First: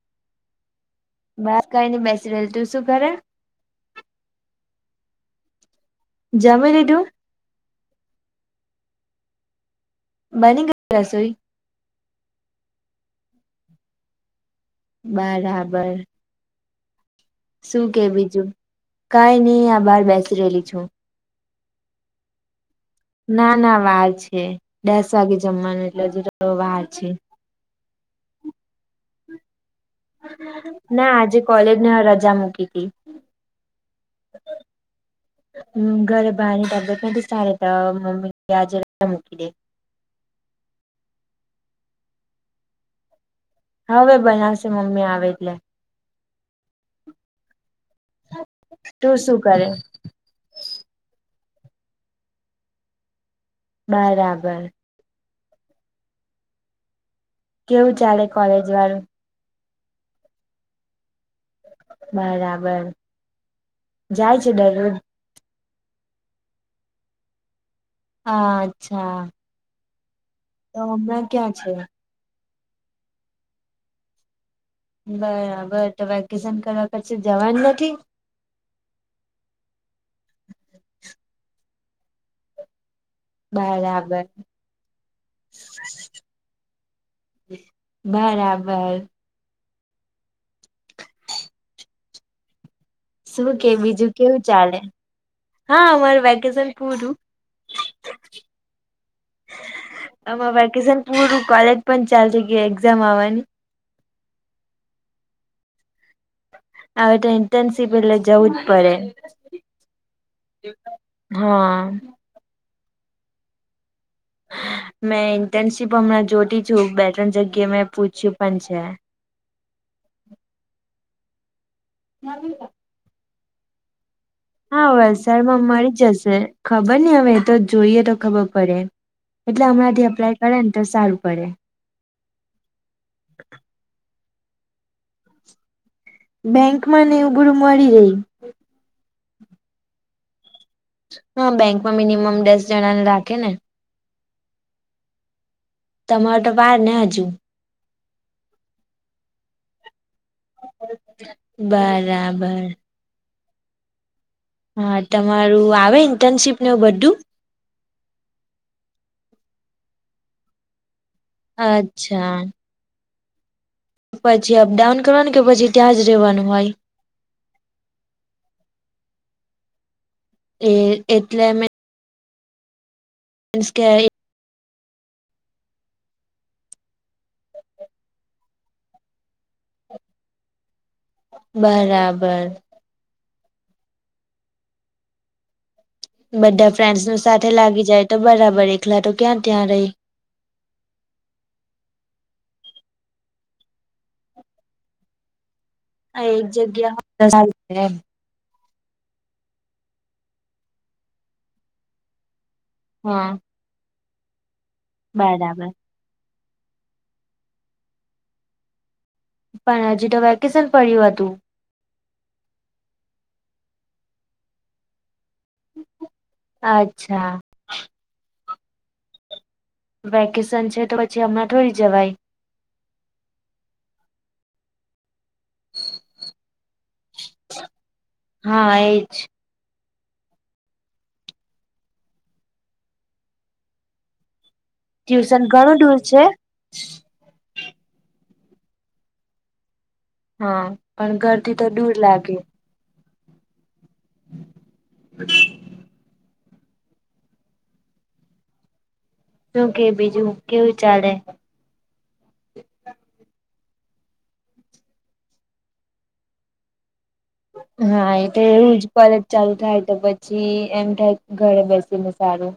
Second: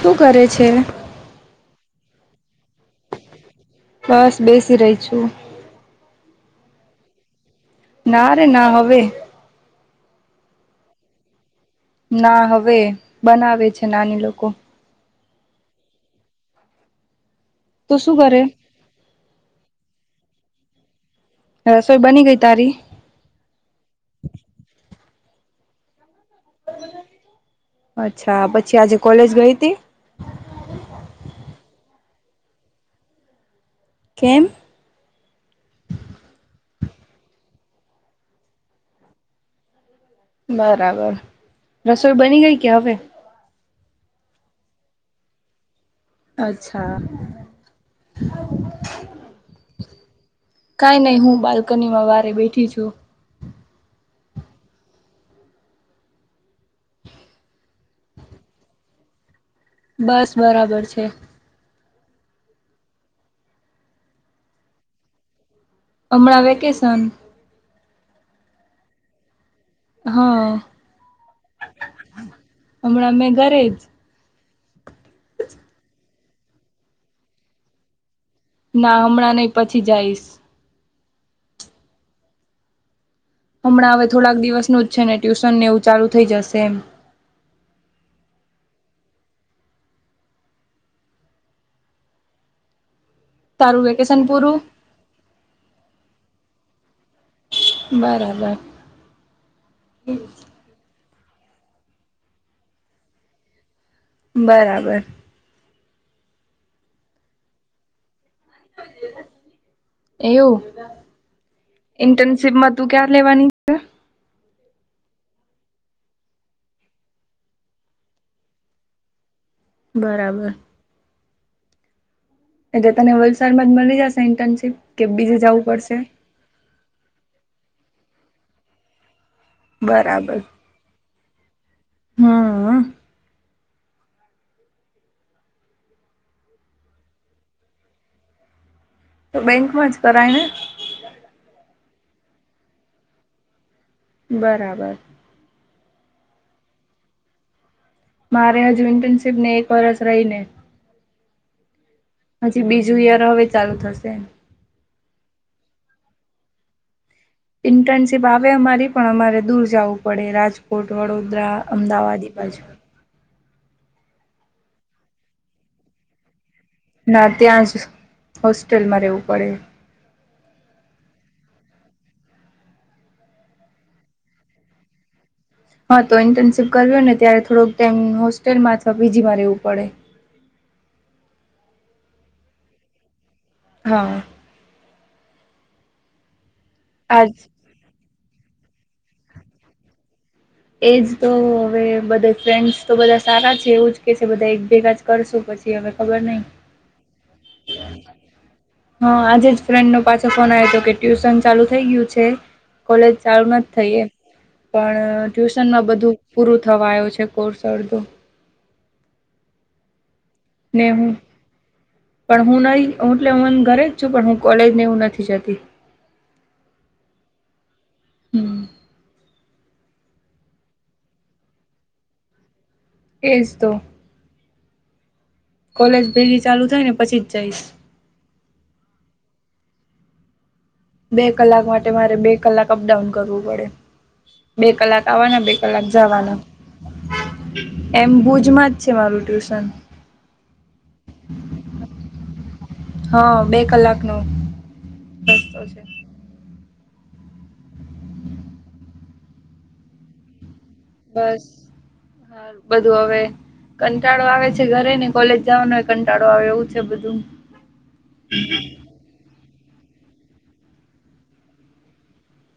શું કરે છે. બસ કઈને બેસી રહેેલ તું શું ઘરે બસ બેસી રહી છુ. જમર ના રે ના હવે બની ગઈ રસોઈ ના હવે બનાવે છે, નાની લોકો બરાબર શું તું કે કરે? બીજું કઈ નહી આ બહાર બેસી રહેલી છુ. રસોઈ બની ગઈ તારી ના ના વાર છે દસ વાગે જમવાનું એટલે હજુ તો વાર છે. અચ્છા પછી આજે કોલેજ ગઈ હતી. ના આજે કોલેજને રજા મૂકી હતી. કેમ? ઘરે બા ની તબિયત નથી સારી તો મમ્મી કે આજે રજા મૂકી દે. બરાબર રસોઈ બની ગઈ કે હવે? હવે બનાવશે મમ્મી આવે એટલે. અચ્છા તું શું કરે કઈ નહી હું બાલ્કની માં વારે બેઠી છુ. બરાબર કેવું ચાલે કોલેજ વાળુ બસ બરાબર છે. બરાબર જાય છે દરરોજ. અમણા વેકેસન. હા અચ્છા. હા. તો હમણાં ક્યાં છે. હમણાં મેં ઘરે જ. બરાબર તો વેકેશન કરવા પછી જવાન નથી? ના હમણાં નઈ પછી જઈશ. હમણાં હવે બરાબર થોડાક દિવસનું જ છે ને ટ્યુશન ને એવું ચાલુ થઈ જશે એમ. બરાબર. શું કે તારું બીજું વેકેશન કેવું પૂરું ચાલે? હા અમારું વેકેશન પૂરું. બરાબર. આમાં વેકેશન પૂરું કોલેજ પણ ચાલુ થઈ ગય એક્ઝામ આવવાની. બરાબર. હવે તો ઈન્ટર્નશીપ એટલે જવું પડે હા. ઈન્ટર્નશીપ મા તું ક્યાર લેવાની? મેં ઇન્ટર્નશીપ હમણાં જોતી છું બે ત્રણ જગ્યાએ મેં પૂછ્યું પણ છે. બરાબર. ના [inaudible] તને વલસાડમાં જ મળી જશે ઈન્ટર્નશીપ? હા વલસાડમાં મળી જ જશે. ખબર નહી હવે તો જોઈએ તો ખબર પડે એટલે હમણાંથી અપ્લાય કરે ને તો સારું પડે. હા. બેંકમાં ને એવુ બધુ મળી રહે. તો બેંકમાં જ કરાય ને? હા બેંકમાં મિનિમમ દસ જણા ને રાખે ને. બરાબર. તમારે તો વાર ને હજુ. મારે હજુ ઈન્ટર્નશીપ ને એક વર્ષ રહીને. બરાબર. ન્યુયર હવે ચાલુ થશે. હા તમારું આવે ઇન્ટર્નશીપ ન બધું? ઇન્ટર્નશીપ આવે અમારી પણ અમારે દૂર જવું પડે રાજ કોટ, વડોદરા, અમદાવાદ અચ્છા બાજુ. પછી અપડાઉન કરવાનું? કે પછી ત્યાં જ રહેવાનું હોય. ના ત્યાં જ હોસ્ટેલમાં રહેવું પડે. એ એટલે મે [inaudible] હા તો ઇન્ટર્નશીપ કર્યો ને ત્યારે થોડોક ટાઈમ હોસ્ટેલમાં અથવા પીજી માં રેવું પડે. બરાબર હહ બધા ફ્રેન્ડ્સ ને આજ સાથે લાગી જાય તો બરાબર એકલા તો ક્યાં ત્યાં રહી. એજ તો હવે બધા ફ્રેન્ડસ તો બધા સારા છે એવું જ કે છે બધા એક ભેગા જ કરશો પછી. હવે ખબર એક નહી જગ્યા હોય તો સારુ પડે એમ. હા આજે જ ફ્રેન્ડ નો પાછો ફોન આવ્યો હતો કે ટ્યુશન ચાલુ થઇ ગયું છે. કોલેજ હા ચાલુ ન થઈ એ પણ બરાબર ટ્યુશનમાં બધું. પૂરું થવા આયો છે કોર્સ અડધો. પણ અજ તો વેકે ને હૂ. પણ હું નહી હું એટલે હુ ઘરે જ છું પણ હું કોલેજ ને એવું નથી જતી. અચ્છા. હમ. વેકેશન છે તો પછી હમણાં થોડી જવાય? એજ તો. કોલેજ પેલી ચાલુ થાય ને પછી જ જાઈશ. હા એજ બે કલાક માટે મારે બે કલાક અપડાઉન કરવું પડે. બે કલાક ટ્યુશન આવાના બે ઘણું કલાક દૂર છે જાવાના. એમ ભુજમાં જ છે મારું ટ્યુશન. હા પણ ઘરથી તો દૂર લાગે. હહ બે કલાકનો રસ્તો છે. શું કે બીજું? કેવું ચાલ બસ હારુ બધું હવે કંટાળો આવે છે ઘરેને કોલેજ જાવાનો એ કંટાળો આવે એવું થયું બધું. હા એ તો એવું જ. કોલેજ ચાલુ થાય તો પછી એમ થાય ઘરે બેસીને સારું.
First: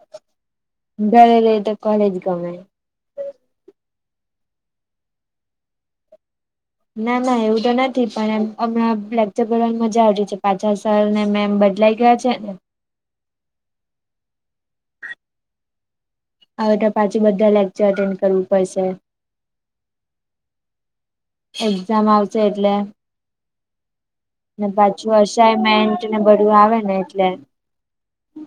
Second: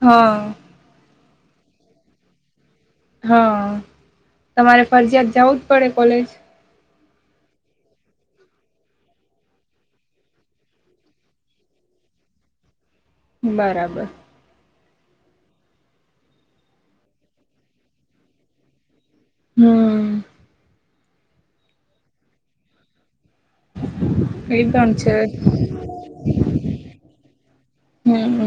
હહ ઘરે રઈ તો કોલેજ ગમે. હહ તમારે ફરજીયાત જાવું જ પડે કોલેજ? ના ના એવું તો નથી. પણ એમ હમણાં લેક્ચર ભરવાની મજા આવી રી છે પાછા સરને મેમ બદલાય ગયા છે ને. બરાબર હવે તો પાછી બધા લેક્ચર અટેન્ડ કરવું પડશે. હમ એક્ઝામ આવશે એટલે એ ને પણ છે પાછું અસાઈમેન્ટને બધું આવે ને એટલે હમ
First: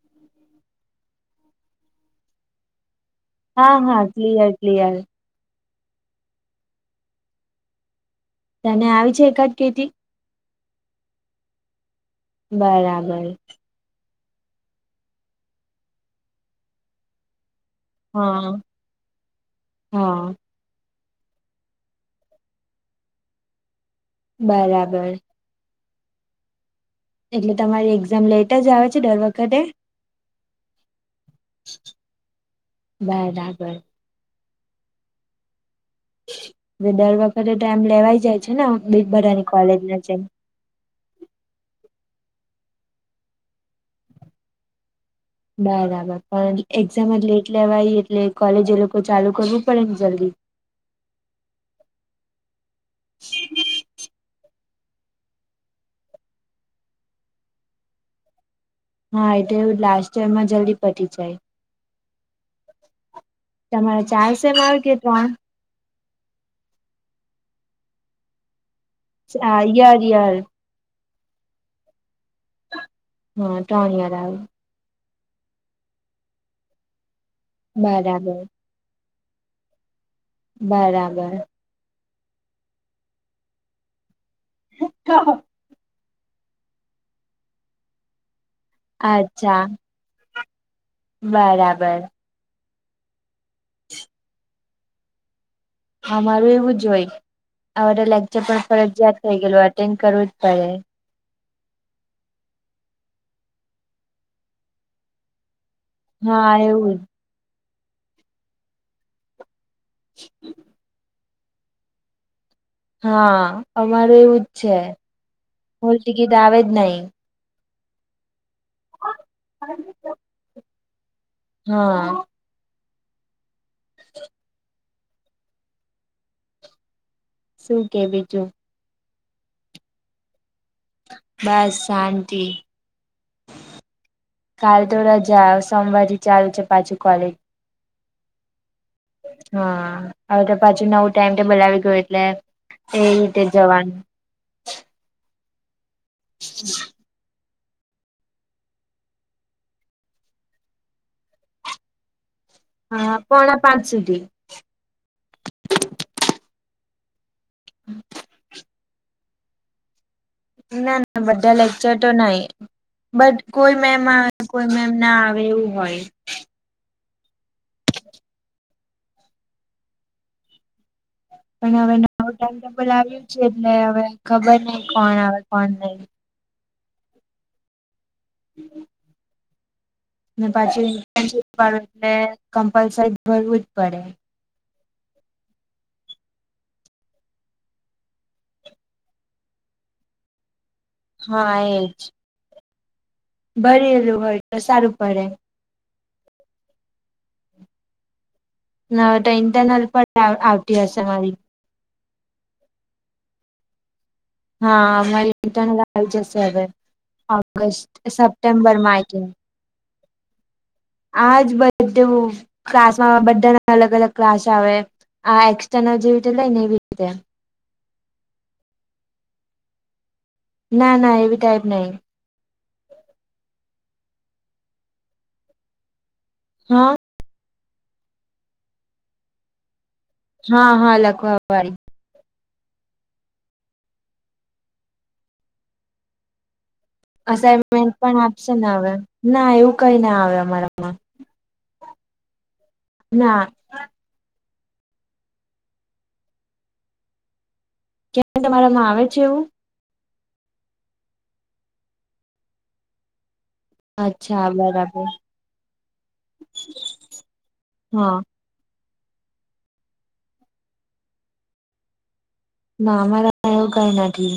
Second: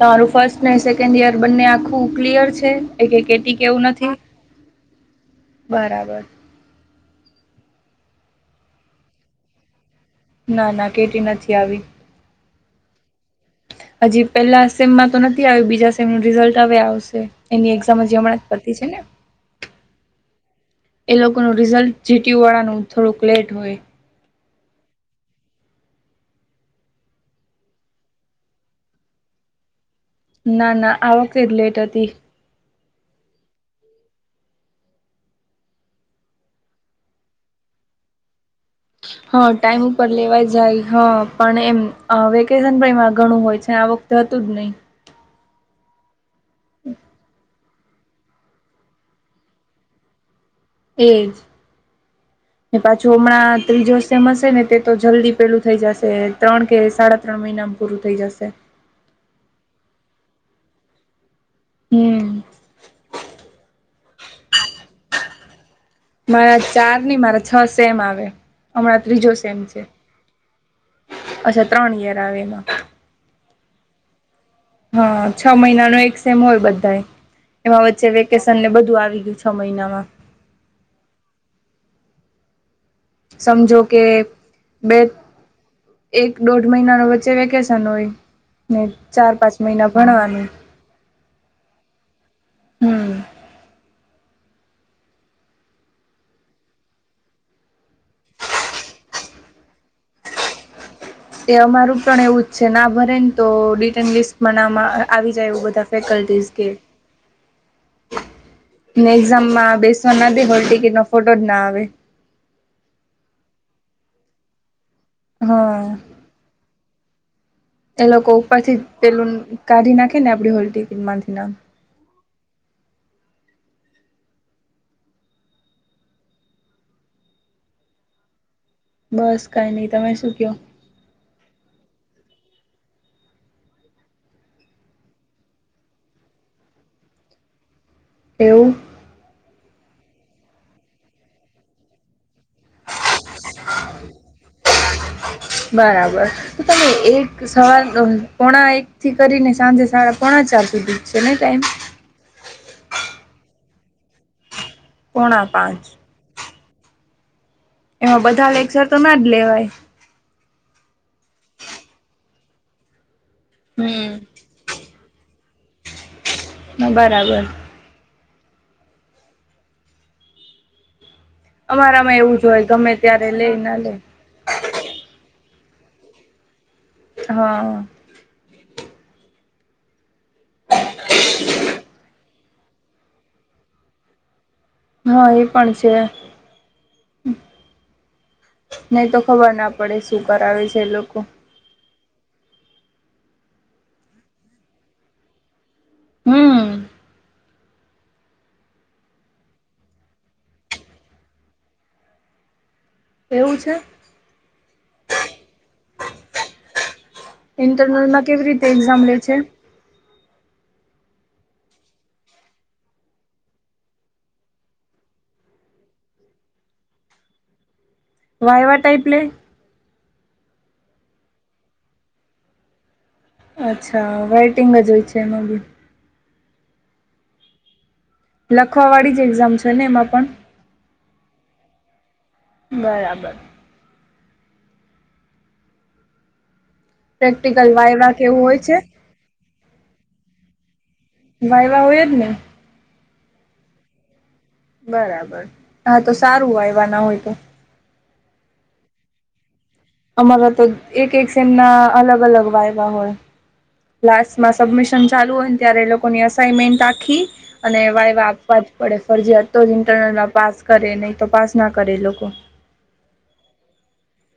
તમારું ફર્સ્ટને સેકન્ડ યર બંને આખું ક્લિયર છે? એકે કેટ ટી કે હા એવું હા નથી? ક્લિયર ક્લિયર બરાબર. તને આવી છે એકાદ કેટી? ના ના કેટી નથી આવી. બરાબર હજી પેલા સેમમાં તો નથી આવી બીજા સેમનું રિઝલ્ટ હવે આવશે એની એક્ઝા તો હજી હમણાં હા જ પતી છે ને? હા એ લોકોનું રિઝલ્ટ જીટીયુ વાળાનું થોડુંક લેટ હોય. બરાબર એટલે તમારી એક્ઝામ લેટ જ આવે છે દર વખતે? ના ના આવકઈ લેટ હતી [unintelligible] હ દર વખતે ટાઈમ લેવાઈ જાય છે ને [unintelligible] હા બેભરાની કોલેજ ટાઈમ ની ઉપર જેમ લેવાય જાય હ પણ એમ અ વેકેશન પણ એમાં ઘણું હોય છે આ વખત હતું જ ની બરાબર, પણ એક્ઝામ જ લેટ લેવાઈ એટલે કોલેજ એ લોકો ચાલુ કરવું પડે ને જલ્દી એ જ ને પાછું હમણાં ત્રીજો સેમ હશે ને તે તો જલ્દી પેલું થઈ જાશે ત્રણ કે સાડા ત્રણ મહિનામાં પૂરું થઈ જશે. હા એ તો એવું જ લાસ્ટ યરમાં જલ્દી પટી જાય. હમ તમારે ચાર સેમ આવે કે ત્રણ? મારા ચાર ની મારા છ સેમ આવે. હમણાં ત્રીજો સેમ આ છે. યર યર અચ્છા ત્રણ યર આવે એમાં હહ ત્રણ યર આવે હ, હ, છ મહિનાનો એક સેમ હોય બધાએ, એમાં વચ્ચે બરાબર વેકેશનને બધું આવી ગયું છે છ મહિનામાં બરાબર સમજો કે બે એક દોઢ મહિના નુ વચ્ચે વેકેશન હોય ને ચાર પાંચ અચ્છા મહિના ભણવાનું બરાબર હમ અમારું એવું જ હોય, આબધા લેક્ચર પણ ફરજિયાત થઇ ગયલું અટેન્ડ કરવું જ પડે તે અમારું પણ એવું જ છે, ના ભરે ને તો ડિટર્ન લિસ્ટમાં ના આવી જાય એવું બધા ફેકલ્ટી હા કે, એવું જ ને એક્ઝામમાં આપ બેસવા નાદે, હોલ ટિકિટ નો ફોટો જ ના આવે હા, અમારે એવું જ છે, હા હોલ ટિકિટ આવે જ નહી એ લોકો ઉપરથી પેલું કાઢી નાખે ને આપડી હોલ ટિકિટ માંથી ના હા [unintelligible] શું કે બીજું બસ કાઈ ની તમે શું કયો બસ શાંતિ કાલ તો રજા સોમવાર થી ચાલુ છે પાછું કોલેજ એવું હા, હવે તો પાછુ નવું ટાઈમ ટેબલ આવી ગયું એટલે એ રીતે જવાનું બરાબર, તો તમે એક સવાર પોણા એકથી કરીને સાંજે સાડા પોણા ચાર સુધી છે ને ટાઈમ હા, પોણા પાંચ સુધી પોણા પાંચ એમાં બધા લેક્ચર તો ના જ લેવાય ના, ના, બધા લેક્ચર તો નઈ બટ કોઈ મેમ હમ કોઈ મેમ ના આવે એવું હોય બરાબર પણ હવે અમારામાં નવું એવું જ હોય ટાઈમટેબલ ગમે આવ્યું ત્યારે છે, લઈ એટલે ના લે હવે ખબર નહ કોણ આવે કોણ નઈ હા હમ ને પાછી ઇન્ટર્નશીપ વાળું એટલે કમ્પલસરી ભરવું જ પડે હ, એ પણ છે નહી તો ખબર ના પડે શું કરાવે છે એ લોકો હા, એ જ ભરેલું હોય તો સારું પડે હમ ન હવે તો ઇન્ટરનલ પણ આવતી હશે મારી એવું છે હા, મારી પોતાની [unintelligible] જશે હવે ઓગસ્ટ ઇન્ટરનલમાં કેવી રીતે સપ્ટેમ્બર એક્ઝામ માર લે છે આજ બધુ ક્લાસમાં બધાના અલગ અલગ ક્લાસ આવે આ એક્સસ્ટનલ જેવી રીતે લેય એવી રીતે વાયવા ટાઈપ લે ના, ના એવી ટાઈપ નહીં. અચ્છા. વેટિંગ જ હોય છે એમાં બી. હા. લખવા વાળી જ એક્ઝામ છે ને એમાં પણ? હા, હા લખવા વાળી. બરાબર. પ્રેક્ટિકલ અસાઈન્મેન્ટ વાયવા પણ કેવું આપશે હોય ને છે હવે? ના એવું કઈ ના આવે અમારામાં. વાઈવા હોય જ ને. ના. બરાબર. હા તો સારું વાઈવા ના હોય તો. [unintelligible] તમારામાં આવે છે એવું? અમારા તો એક-એક સેમ ના અલગ-અલગ વાયવા હોય. અચ્છા લાસ્ટમાં સબમિશન બરાબર ચાલુ હોય ને ત્યારે એ લોકોની અસાઈનમેન્ટ આખી અને હા વાયવા [unintelligible] પડે ફરજીયાત, તો જ ઇન્ટરનલમાં પાસ કરે, નહીં તો પાસ ના કરે એ લોકો. ના અમારા એવું કઈ નથી.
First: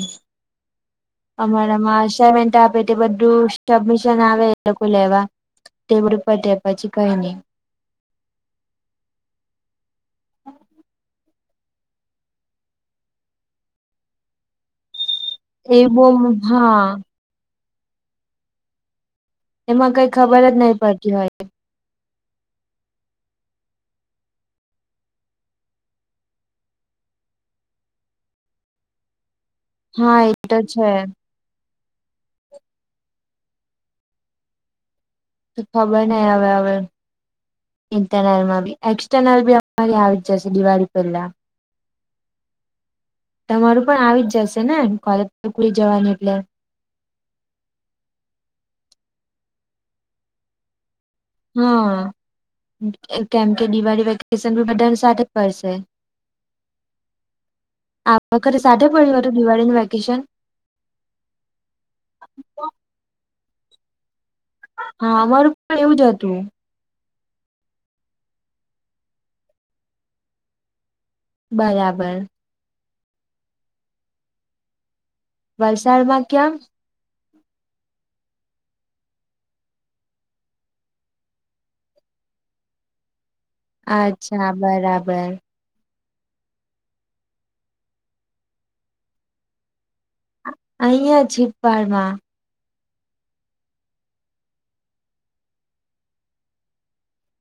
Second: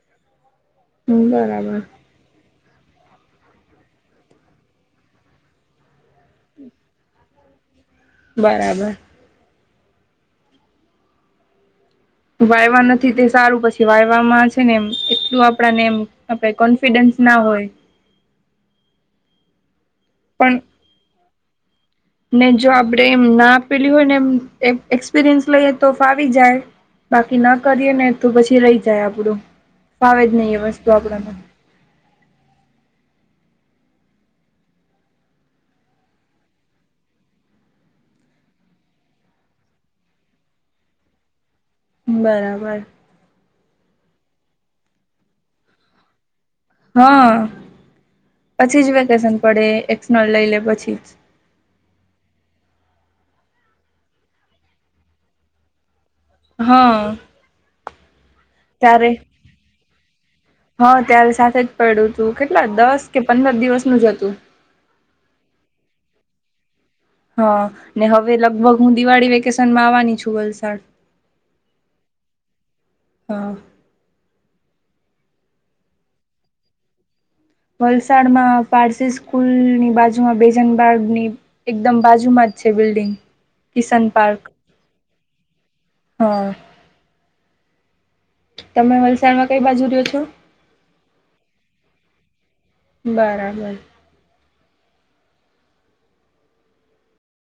બરાબર અમારા માં અસાઈમેન્ટ આપે તે બધું સબમિશન આવે એ લોકો લેવા, તે બધું પતે પછી કંઈ નહીં. બરાબર. વાઈવા નથી તે સારું, પછી વાઈવામાં છે ને એમ એટલું આપડાને એ એમ બો આપણે હા કોન્ફિડન્સ ના હોય. એમાં કંઈ ખબર પણ જ નહીં પડતી હોય. ને જો આપડે એમ ના આપેલી હોય ને એમ એક એક્સપિરિયન્સ લઈએ તો ફાવી જાય. બાકી ના કરીએ ને તો પછી રહી જાય આપડું, હા ફાવે જ નહી તો એ વસ્તુ છે આપણામાં. તો ખબર નહીં હવે-હવે. ઇન્ટરનલ માં બી, એક્સટર્નલ બી અમારી આવી જશે દિવાળી પહેલા. બરાબર. તમારું પણ આવી જ જશે ને? કોલેજ [inaudible] જવાની એટલે. હા. પછી જ વેકેશન પડે, એક્શનલ લઈ લે પછી જ. હા. કેમ કે દિવાળી વેકેશન બી બધાનું સાથે પડશે. હા. [unintelligible] સાથે ત્યારે પડ્યું હતું દિવાળીનું વેકેશન? હા ત્યારે સાથે જ પયડું તું. કેટલા દસ કે પંદર દિવસનું જ હતું. હા, અમારું પણ એવું જ હતું. હા. ને હવે લગભગ હું દિવાળી વેકેશન માં આવવાની છું વલસાડ. બરાબર. હા. વલસાડમાં કેમ? વલસાડમાં પારસી સ્કૂલની બાજુમાં બેજનબાગની એકદમ બાજુમાં જ છે બિલ્ડિંગ. કિશન પાર્ક, અચ્છા બરાબર હા. તમે વલસાડમાં કઈ બાજુ રહ્યો છો? અહીયાં છિપાડ માં. બરાબર.